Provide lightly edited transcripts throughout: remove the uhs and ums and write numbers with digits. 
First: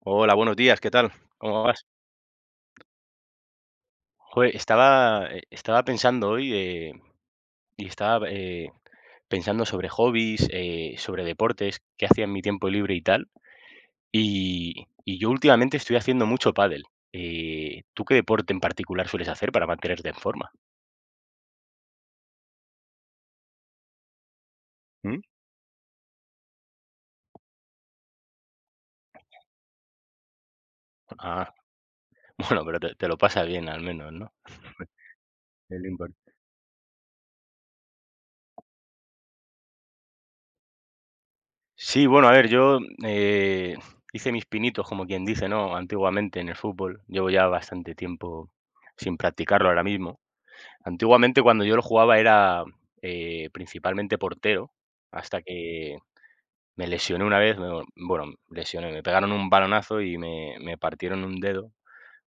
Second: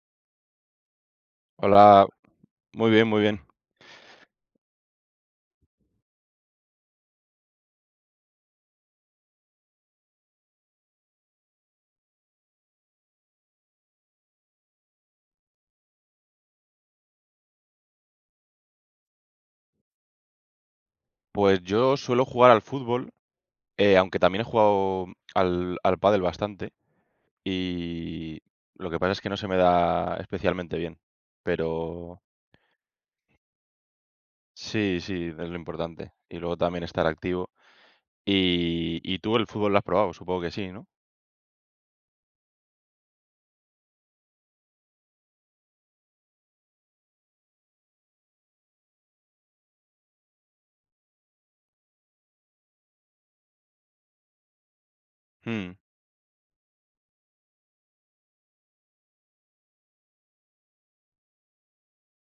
Hola, buenos días, ¿qué tal? ¿Cómo vas? Hola, muy bien, muy bien. Joder, estaba, estaba pensando hoy, y estaba pensando sobre hobbies, sobre deportes, qué hacía en mi tiempo libre y tal. Y yo últimamente estoy haciendo mucho pádel. ¿Tú qué deporte en particular sueles hacer para mantenerte en forma? Pues yo suelo jugar al fútbol, aunque también he jugado ¿Mm? al pádel bastante y lo que pasa es que no se me da especialmente bien, Ah, pero bueno, pero te lo pasas bien al menos, ¿no? sí, sí, es lo El lo. importante. Y luego también estar activo. Y tú el fútbol lo has probado, supongo que sí, ¿no? Sí, bueno, a ver, yo, eh, hice mis pinitos, como quien dice, ¿no? Antiguamente en el fútbol. Llevo ya bastante tiempo sin practicarlo ahora mismo. Antiguamente, cuando yo lo jugaba era, principalmente portero, hasta Mm, que me lesioné una vez, me bueno, lesioné, me pegaron un balonazo y me partieron un dedo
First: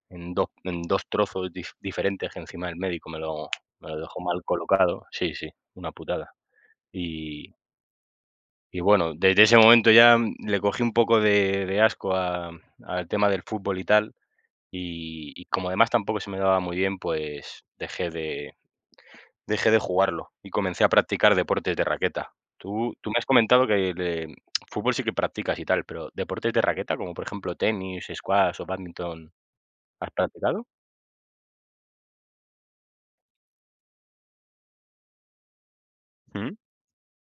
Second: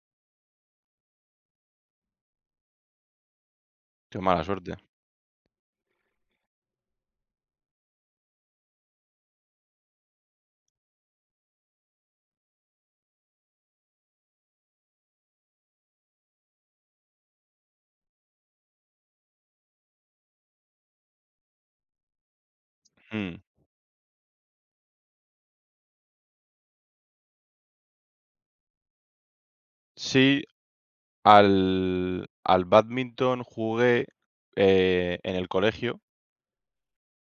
en dos, en 2 trozos diferentes, que encima el médico me lo dejó qué mal mala suerte. colocado. Sí, sí, una putada. Y y bueno, desde ese momento ya, le cogí un poco de asco a al tema del fútbol y tal, y como además tampoco se me daba muy bien, pues dejé de jugarlo y comencé a practicar deportes de raqueta. Tú me has Mm. comentado que el fútbol sí que practicas y tal, pero deportes de raqueta, como por ejemplo tenis, squash o bádminton, ¿has Sí, practicado? al bádminton jugué en el colegio Mm,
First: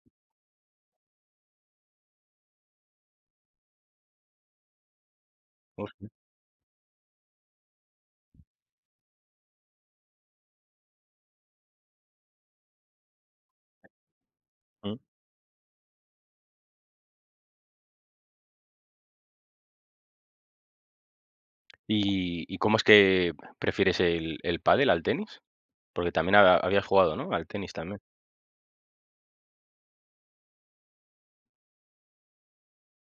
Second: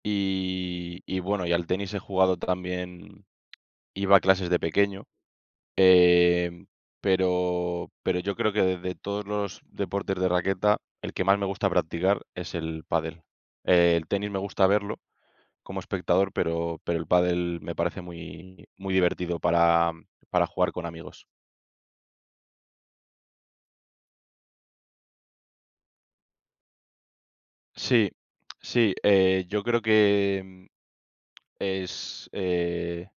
y bueno, y al tenis he jugado también. Iba a clases de pequeño, uf, em, pero yo creo que de todos los deportes de raqueta, el que más me gusta practicar es el pádel. El tenis me gusta verlo mm. como espectador, pero el pádel me parece muy muy divertido para jugar con amigos. Y cómo es que prefieres el pádel al tenis? Porque también habías jugado, ¿no? Al tenis también. Sí, sí, yo creo que es, eh,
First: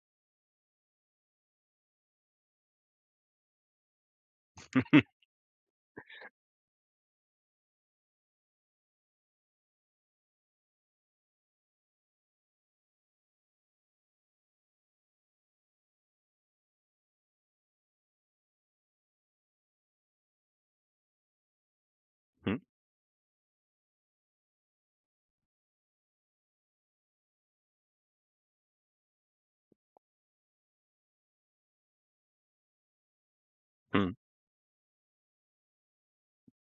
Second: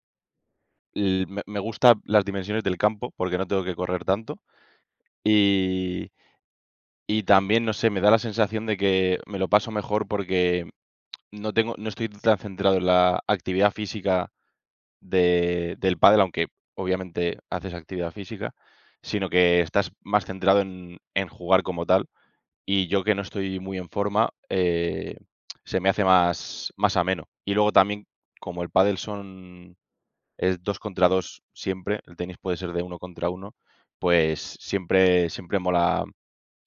l me gusta las dimensiones del campo, porque no tengo que correr tanto, y. Y también, no sé, me da la sensación de que me lo paso mejor porque no estoy tan centrado en la actividad física del pádel, aunque obviamente haces actividad física, sino que estás más centrado en jugar como tal. Mm, Y yo que no estoy muy en forma, se me hace más, más ameno. Y luego también, como el pádel son, es dos contra dos siempre, el tenis puede ser de uno contra uno, mm, pues siempre, siempre mola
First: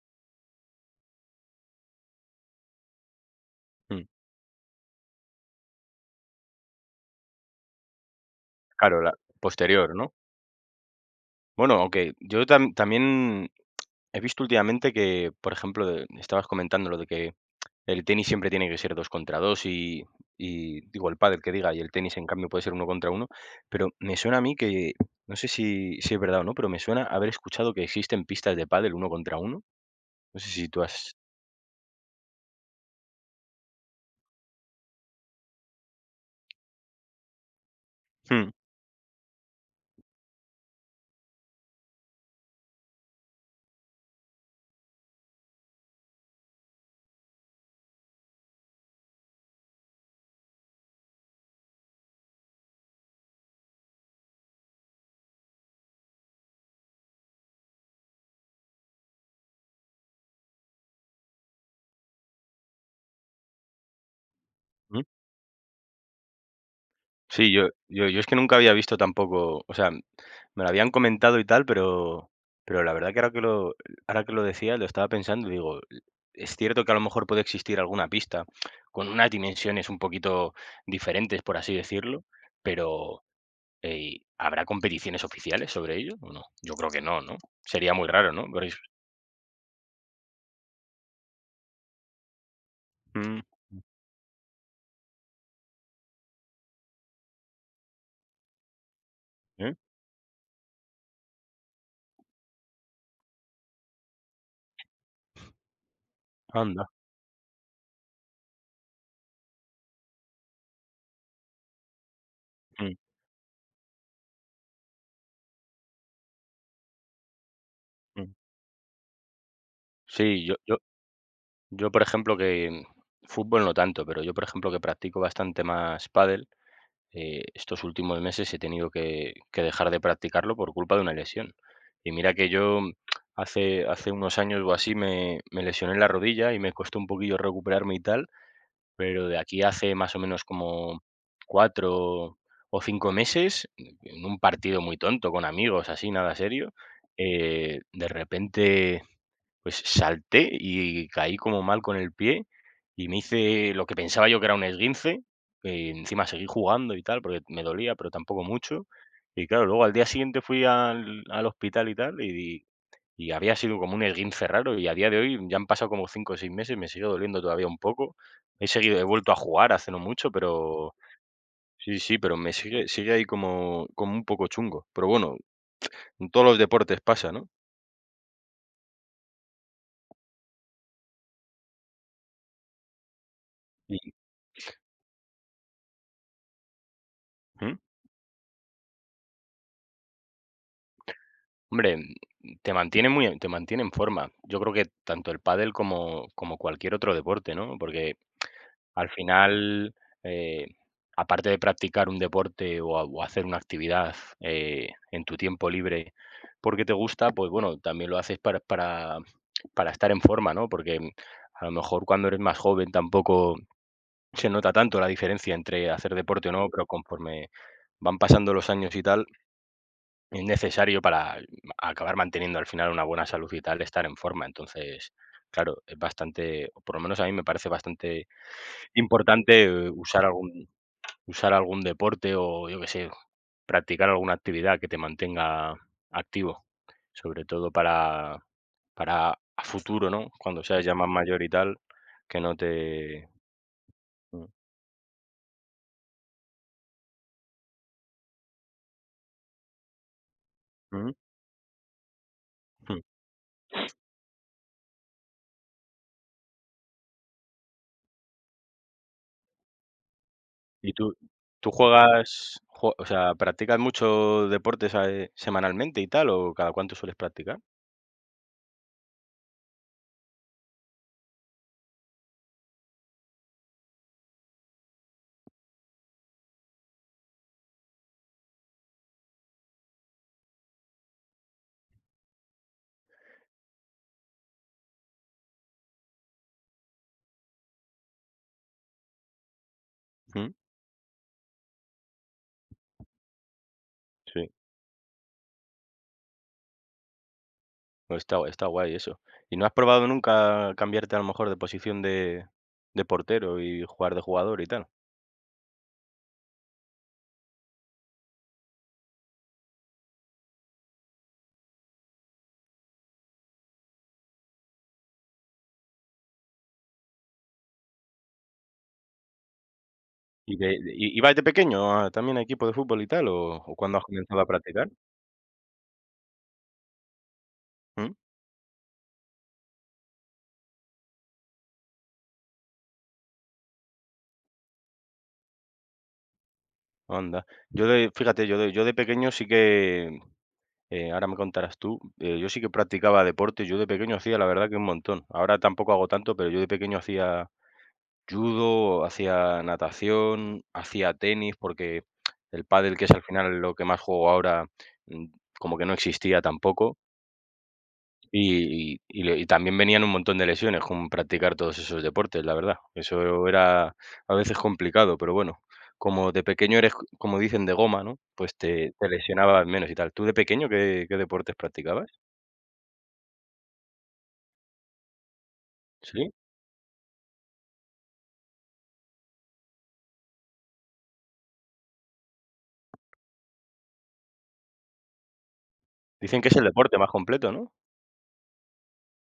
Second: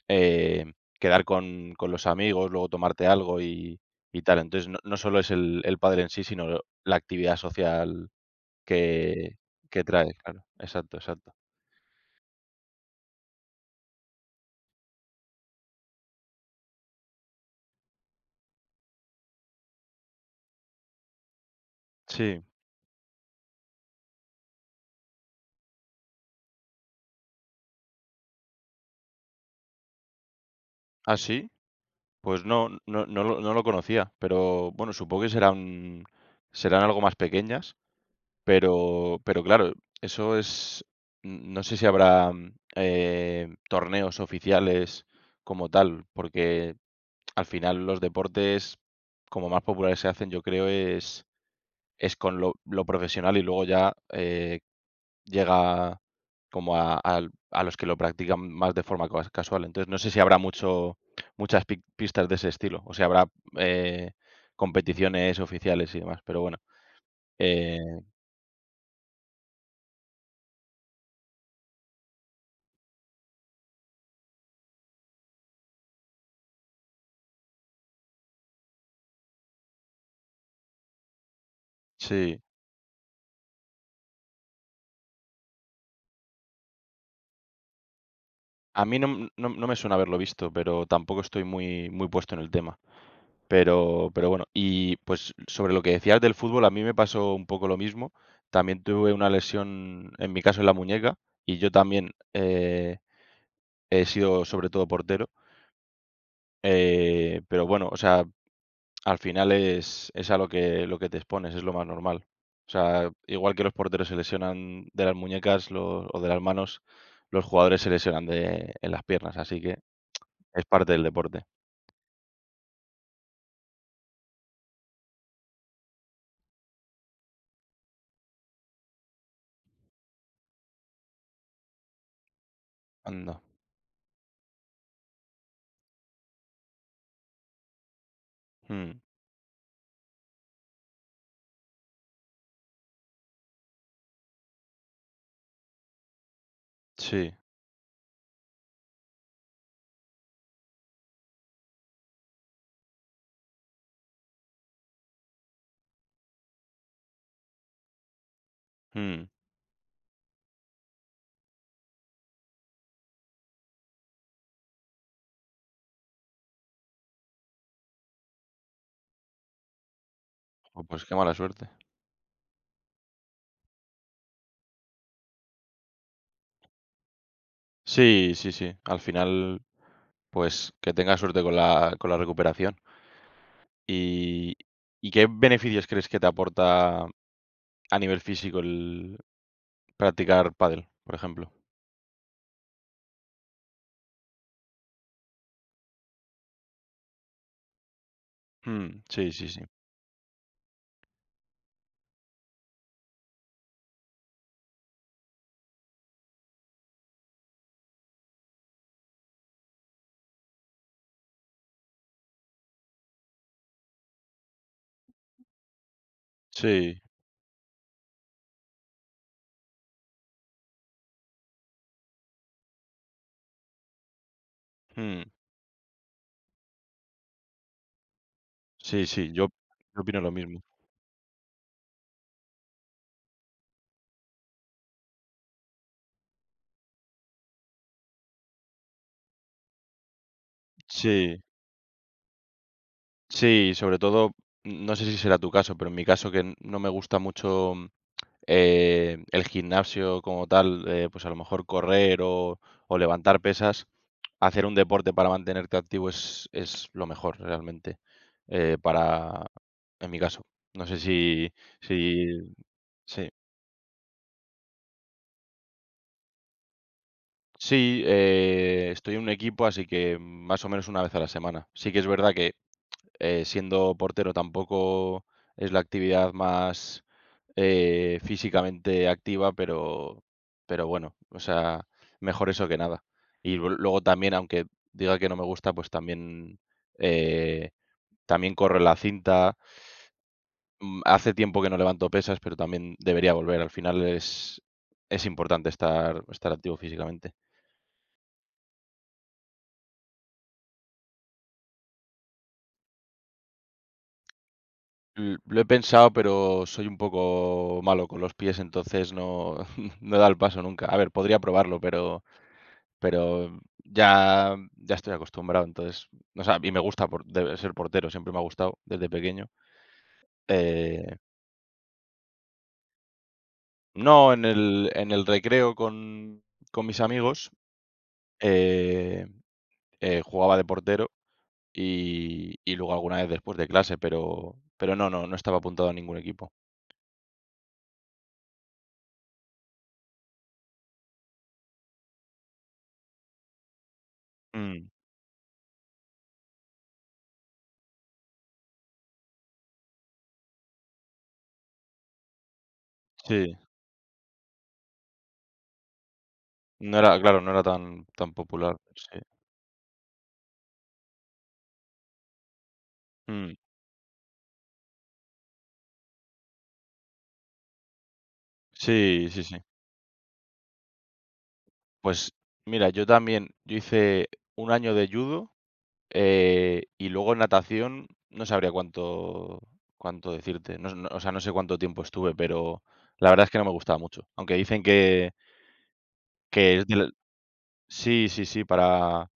eh, quedar con los amigos, luego tomarte algo mm. y tal. Entonces, no, no solo es el pádel en sí, sino la actividad social Claro, la que, que posterior, ¿no? trae, claro. Exacto, exacto. Bueno, aunque yo también he visto últimamente que, por ejemplo, de- estabas comentando lo de que el tenis siempre tiene que ser 2 contra 2 y digo, el pádel, que diga, y el tenis, en Sí. cambio, puede ser uno contra uno, pero me suena a mí que, no sé si es verdad o no, pero me suena haber escuchado que existen pistas de pádel uno contra uno. No sé si tú has. ¿Ah, sí? Pues no, no, no no lo conocía, pero bueno, supongo que serán, serán algo más pequeñas, Mm, pero claro, eso es, no sé si habrá torneos oficiales como tal, porque al final los deportes como más populares se hacen, yo creo, es con lo profesional y luego ya llega como a, a los que lo practican más de forma casual. Entonces, no sé si habrá mucho, muchas pistas de ese estilo o si habrá eh, mm. competiciones oficiales y demás, pero bueno. Sí, yo eh, yo yo es que nunca había visto tampoco, o sea, me lo habían comentado y tal, pero la verdad que ahora que lo decía lo estaba pensando y digo, es cierto que a lo mejor puede existir alguna pista con unas dimensiones un poquito diferentes, por así decirlo, sí, pero ey, ¿habrá competiciones oficiales sobre ello o no? Yo creo que no, ¿no? Sería muy raro, ¿no? Pero es a mí no, no me suena haberlo visto, pero tampoco estoy muy, muy puesto en el tema. mm, Pero bueno, y pues sobre lo que decías del fútbol, a mí me pasó un poco lo mismo. También tuve una ¿eh? lesión, en mi caso en la muñeca, y yo también, he sido sobre todo portero. Anda, Pero bueno, o sea, al final es a lo que te expones, es lo más normal. O mm, sea, igual que los porteros se lesionan de las muñecas lo o de las manos, los jugadores se lesionan mm. de en las piernas, así que Sí, yo es yo parte del deporte. yo, por ejemplo, que fútbol no tanto, pero yo, por ejemplo, que practico bastante más pádel, estos últimos meses he tenido que dejar de practicarlo por culpa de una lesión. Y mira que yo Anda. Hace unos años o así me lesioné la rodilla y me costó un poquillo recuperarme y tal, Mm, pero de aquí hace más o menos como 4 o 5 meses, en un partido muy tonto con amigos, así, nada serio, sí, de repente, pues salté y caí como mal con el pie y me hice lo que pensaba yo que era un esguince. Encima seguí jugando y tal, porque me dolía, pero tampoco mucho. mm. Y claro, luego al día siguiente fui al hospital y tal, y había sido como un esguince raro y a día de hoy ya han pasado como 5 o 6 meses, me sigue doliendo todavía un poco. He seguido he vuelto a jugar hace no mucho, Jo, pero pues qué mala suerte. sí, sí, pero me sigue ahí como un poco chungo. Pero bueno, en todos los deportes pasa, ¿no? Sí, sí, sí. Al final, pues que tengas suerte con la recuperación. Y ¿Y, y qué beneficios crees que te aporta ¿mm? a nivel físico el practicar pádel, por ejemplo? Hombre, te mantiene en forma. Yo creo que tanto el pádel como cualquier otro deporte, ¿no? Porque Mm, al sí, sí, sí. final, eh, aparte de practicar un deporte o, o hacer una actividad en tu tiempo libre porque te gusta, pues bueno, también lo haces para estar en forma, ¿no? Porque a lo mejor cuando eres más joven tampoco se nota tanto la diferencia entre hacer deporte o no, pero Sí, conforme van pasando los años y tal, es necesario para acabar manteniendo al final una buena salud y tal, estar en forma. Entonces, mm, claro, es bastante, o por lo menos a mí me parece bastante sí, sí, yo, importante, yo opino lo mismo. Usar algún deporte o, yo qué sé, practicar alguna actividad que te mantenga activo, sobre todo para a futuro, ¿no? Cuando seas ya más mayor Sí, y tal, que no te sí, sobre todo, mm, no sé si será tu caso, pero en mi caso que no me gusta mucho el gimnasio como tal, ujú, pues a lo mejor correr o jum. levantar pesas, hacer un deporte para mantenerte activo es lo mejor realmente, para, en mi caso. No ¿Y sé si, tú si, jue o sí, sea, practicas mucho deportes, semanalmente y tal, o cada cuánto sueles practicar? sí, estoy en un equipo, así que más o menos una vez a la semana. Sí que es verdad que siendo portero tampoco es la actividad más físicamente activa, pero bueno, o sea, mejor eso que nada. Y luego también, aunque diga que no me gusta, pues también, eh, también corre la cinta. Mm, Mm, hace tiempo que no levanto pesas, pero también debería volver. Al final sí, es importante estar, estar activo físicamente. pues está guay eso. ¿Y no has probado nunca cambiarte a lo mejor de posición de portero y jugar de jugador y tal? Lo he pensado, pero soy un poco malo con los pies, entonces no, no he dado el paso nunca. A ver, podría probarlo, pero ya, ya estoy acostumbrado, entonces, o sea, y me gusta ser portero, siempre me ha gustado desde pequeño. ¿Y de i Eh, ibas de pequeño a también a equipo de fútbol y tal, o cuándo has no, comenzado a practicar? En el recreo con mis amigos Mm, eh, jugaba de portero. Y luego alguna vez después de clase, pero no, no, no estaba apuntado a ningún equipo. anda. Yo de fíjate, yo de pequeño sí que, ahora me contarás tú, yo sí que practicaba deporte, yo de pequeño hacía la verdad que un Mm, montón. Ahora tampoco hago tanto, pero yo de pequeño hacía judo, hacía natación, hacía tenis, porque el pádel, que es al sí, final lo que más juego ahora, mm, como que no existía tampoco. no era claro, no era tan tan popular, Y sí. Le y también venían un montón de lesiones con practicar todos esos deportes, la verdad. Eso Mm, era a veces complicado, pero bueno, como de pequeño eres, como dicen, de goma, ¿no? Pues te sí, sí, sí. lesionabas menos y tal. ¿Tú de pequeño qué deportes practicabas? Pues mira, yo también, yo hice un año de judo, ¿Sí? Y luego natación, no sabría cuánto cuánto decirte, no no, o sea, no sé cuánto tiempo estuve, pero la verdad es que no me gustaba mucho, aunque dicen Dicen que es el que es deporte más del completo, ¿no? sí, sí, sí, para.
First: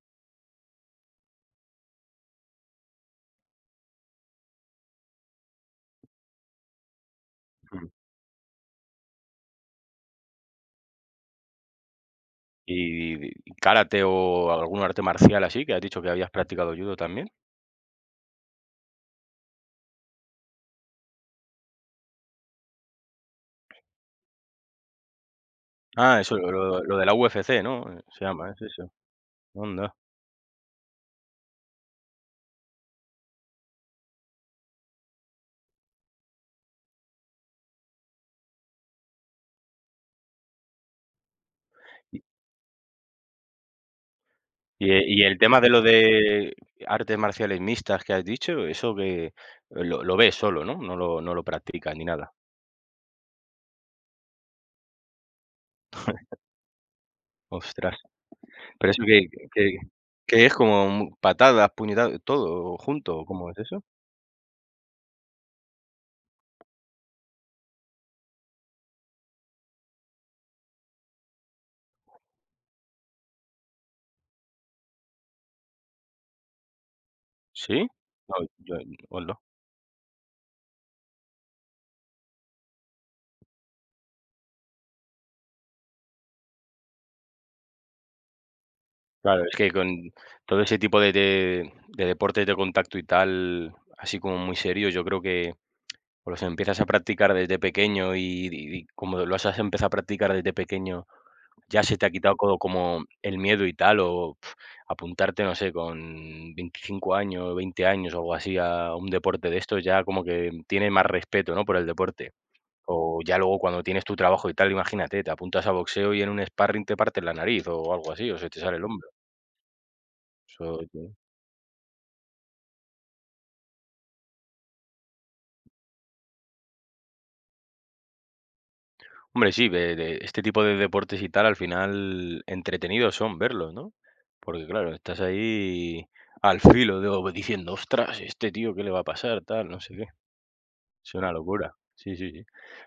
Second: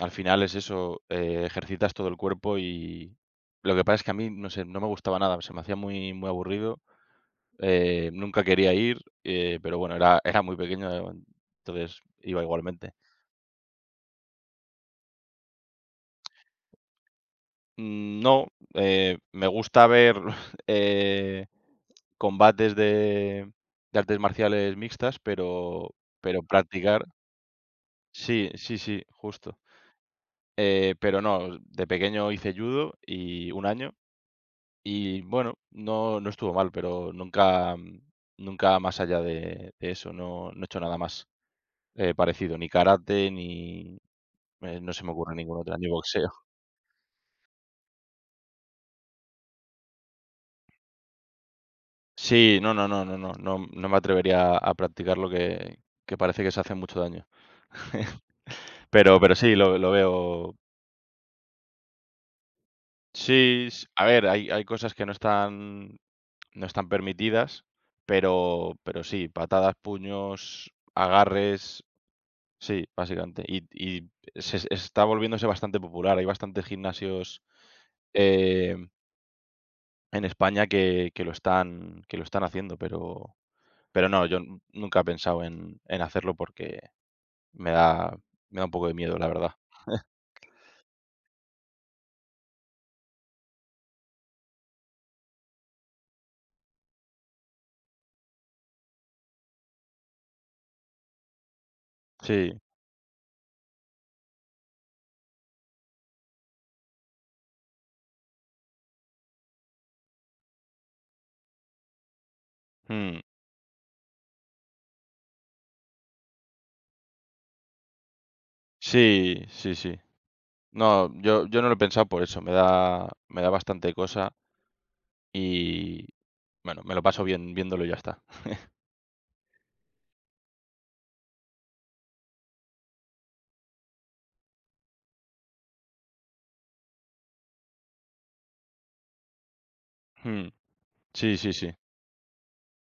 Al final es eso, ejercitas todo el cuerpo y lo que pasa es que a mí, no sé, no me gustaba nada, se me hacía muy, muy aburrido, Mm. Nunca quería ir, pero bueno, era, era muy pequeño, entonces iba igualmente. Y karate o algún arte marcial así, que has dicho que habías practicado judo también? Mm, no, me gusta ver eh, combates de artes marciales mixtas, Ah, eso, pero lo practicar, de la UFC, ¿no? Se llama, sí, es sí, eso. sí, justo. Anda. Pero no, de pequeño hice judo y un año. Y bueno, no no estuvo mal, pero nunca nunca más allá de eso, no no he hecho nada más, parecido, ni karate, ni, no se me Y ocurre el tema ninguna de otra, lo ni boxeo. de artes marciales mixtas que has dicho, eso que lo ves solo, ¿no? No lo practicas ni nada. Sí, no, no, no, no, no, no no me atrevería a practicar lo que parece que se hace mucho daño. Ostras, pero eso que Pero sí, que lo que es veo. como mu- patadas, puñetazos, todo junto, ¿cómo es Sí, eso? s a ver, hay hay cosas que no están no están permitidas, pero sí, patadas, puños, agarres. Sí, básicamente. Y se se está volviéndose bastante popular. Hay bastantes gimnasios, ¿Sí? No, yo eh, hola. en España que que lo están haciendo, pero no, yo nunca he pensado en hacerlo porque me da me da un poco de miedo, la Claro, verdad. es que con todo ese tipo de deportes de contacto y tal, así como muy serio, yo creo que o los empiezas a practicar desde pequeño y como los has empezado a practicar desde pequeño ya se te ha quitado co Sí, como el miedo y tal, o pf, apuntarte, no sé, con 25 años, 20 años o algo así a un deporte de estos, ya como que tienes más respeto, ¿no?, por el deporte. O mm, ya luego cuando tienes tu trabajo y tal, imagínate, te apuntas a boxeo y en un sparring te partes la nariz o algo así, o se te sale el hombro. sí, sí, sí. Eso No, yo yo no lo he pensado por eso, me da bastante cosa y, bueno, me lo paso bien viéndolo y ya está. hombre, sí, de este tipo de deportes y tal, al final entretenidos son verlos, ¿no? Porque claro, estás ahí al filo de diciendo: "Ostras, este tío, ¿qué le va a pasar?", tal, no sé qué. Mm, Es una sí, sí, locura. sí. Sí, sí, sí.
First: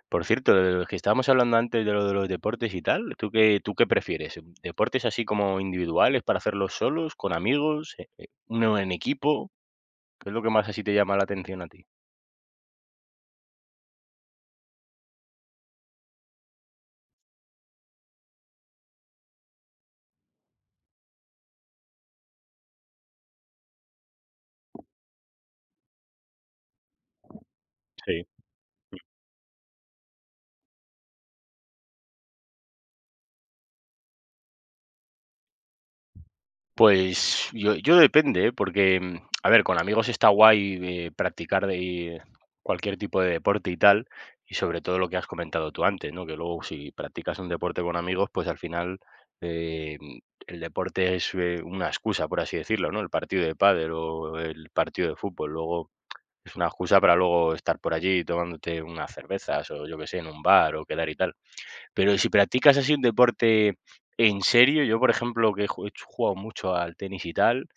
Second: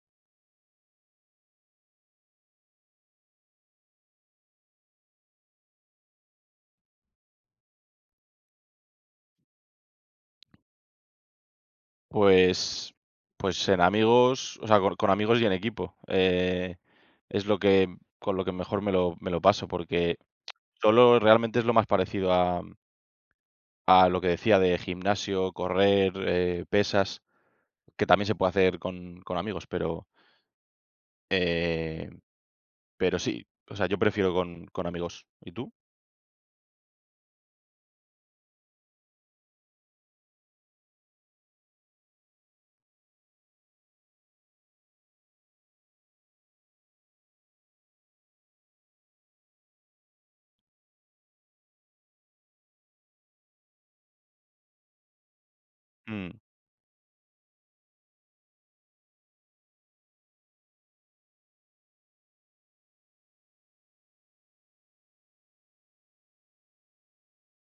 Por cierto, de los que estábamos hablando antes de lo de los deportes y tal, ¿tú qué prefieres? ¿Deportes así como individuales para hacerlos solos, con amigos, uno en equipo? ¿Qué es lo que más así te llama la atención a ti? Pues pues en amigos, o sea, con amigos y en equipo, es lo que con lo que mejor me lo paso, porque solo realmente es lo más parecido a lo que decía de gimnasio, correr, pesas, que Sí. también se puede hacer con amigos, eh, pero sí, o sea, yo prefiero con amigos, ¿y tú? Pues yo depende, ¿eh? Porque, mm, a ver, con amigos está guay, practicar de cualquier tipo de deporte y tal, y sobre todo lo que has comentado tú antes, ¿no? Que luego si practicas un deporte con amigos, pues al final, mm, el deporte es, una excusa, por así decirlo, ¿no? El partido de pádel o el partido de fútbol, luego Mm, es una excusa para luego estar por allí tomándote unas cervezas o yo qué sé, en un bar o quedar y tal. Pero si practicas así un deporte en serio, yo, por ejemplo, que he jugado mucho al tenis y tal,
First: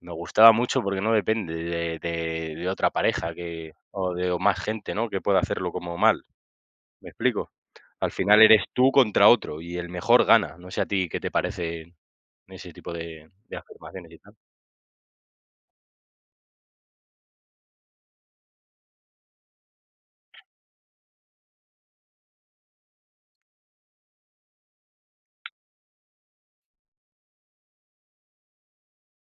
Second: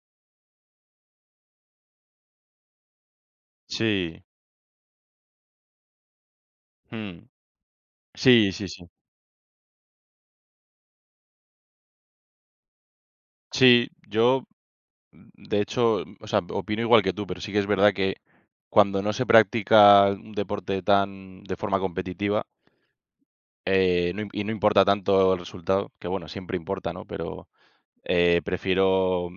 me gustaba mucho porque no depende de otra pareja que sí, o más gente, ¿no?, que pueda hacerlo como mal, ¿me mm, explico? Al final sí, eres sí, sí. tú contra otro y el mejor gana. No sé a ti qué te parece ese tipo de Sí, afirmaciones y tal. yo. De hecho, o sea, opino igual que tú, pero sí que es verdad que cuando no se practica un deporte tan de forma competitiva, no importa tanto el resultado, que bueno, siempre importa, ¿no? Pero prefiero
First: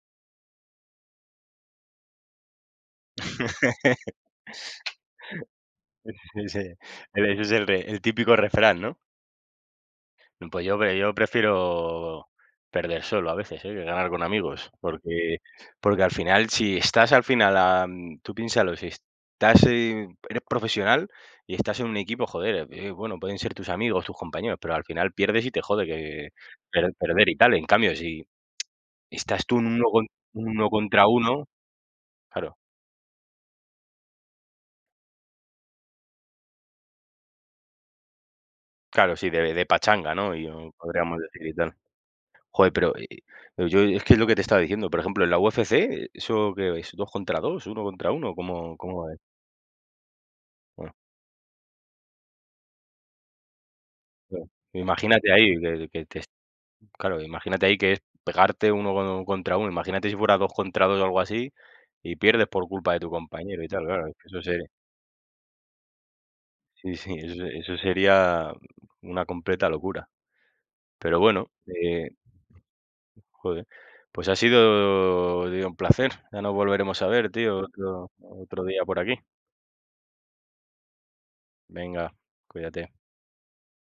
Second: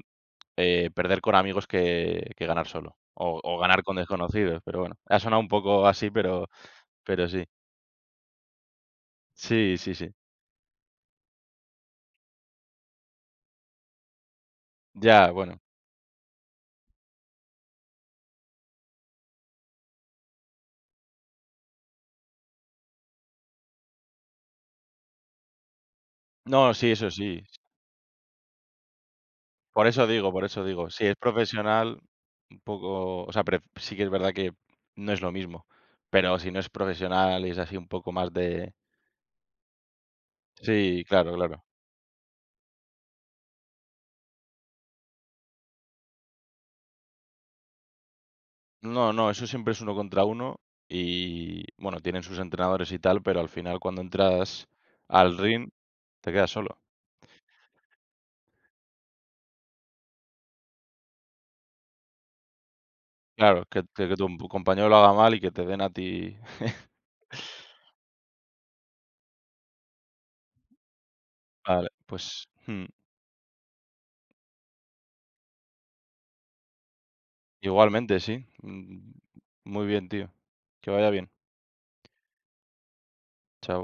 perder con amigos que ganar solo. O ganar con desconocidos, pero bueno. Ha sonado un poco así, Ese pero sí. es el típico refrán, ¿no? Sí, sí, sí. Mm, pues yo prefiero perder solo a veces, ¿eh?, que ganar con amigos, Ya, porque bueno. porque al final, si estás al final, am, tú piénsalo, si estás, eres profesional y estás en un equipo, joder, bueno, pueden ser tus amigos, tus compañeros, pero al final pierdes y te jode que No, sí, eso perder y sí. tal. En cambio, si estás tú en uno con Por eso uno digo, si contra es uno, profesional, claro, un poco, o sea, pref sí que es verdad que no es lo mismo, pero si no es profesional y es así un poco más de claro, sí, de pachanga, ¿no? Y o sí, podríamos claro, decir y claro. tal. Joder, pero yo es que es lo que te estaba diciendo, por ejemplo, en la UFC, ¿eso qué es? ¿Dos contra dos, uno contra uno? ¿Cómo cómo No, es? no, eso siempre es uno contra uno Bueno, y, bueno, tienen sus entrenadores y tal, pero al final cuando claro, entras imagínate al ahí ring que te te quedas solo. claro, imagínate ahí que es pegarte uno contra uno. Imagínate si fuera 2 contra 2 o algo así, y pierdes por culpa de tu compañero Claro, y que tal, te claro, es que que tu eso sería, compañero lo haga mal y que te den a ti. sí, sí, eso se eso sería una completa locura. Pero bueno, Vale, pues, joder, pues ha sido, tío, un placer, ya nos volveremos a ver, tío, igualmente, sí. otro día por Mm, aquí. muy bien, tío. Que vaya bien. Venga, cuídate. Chao.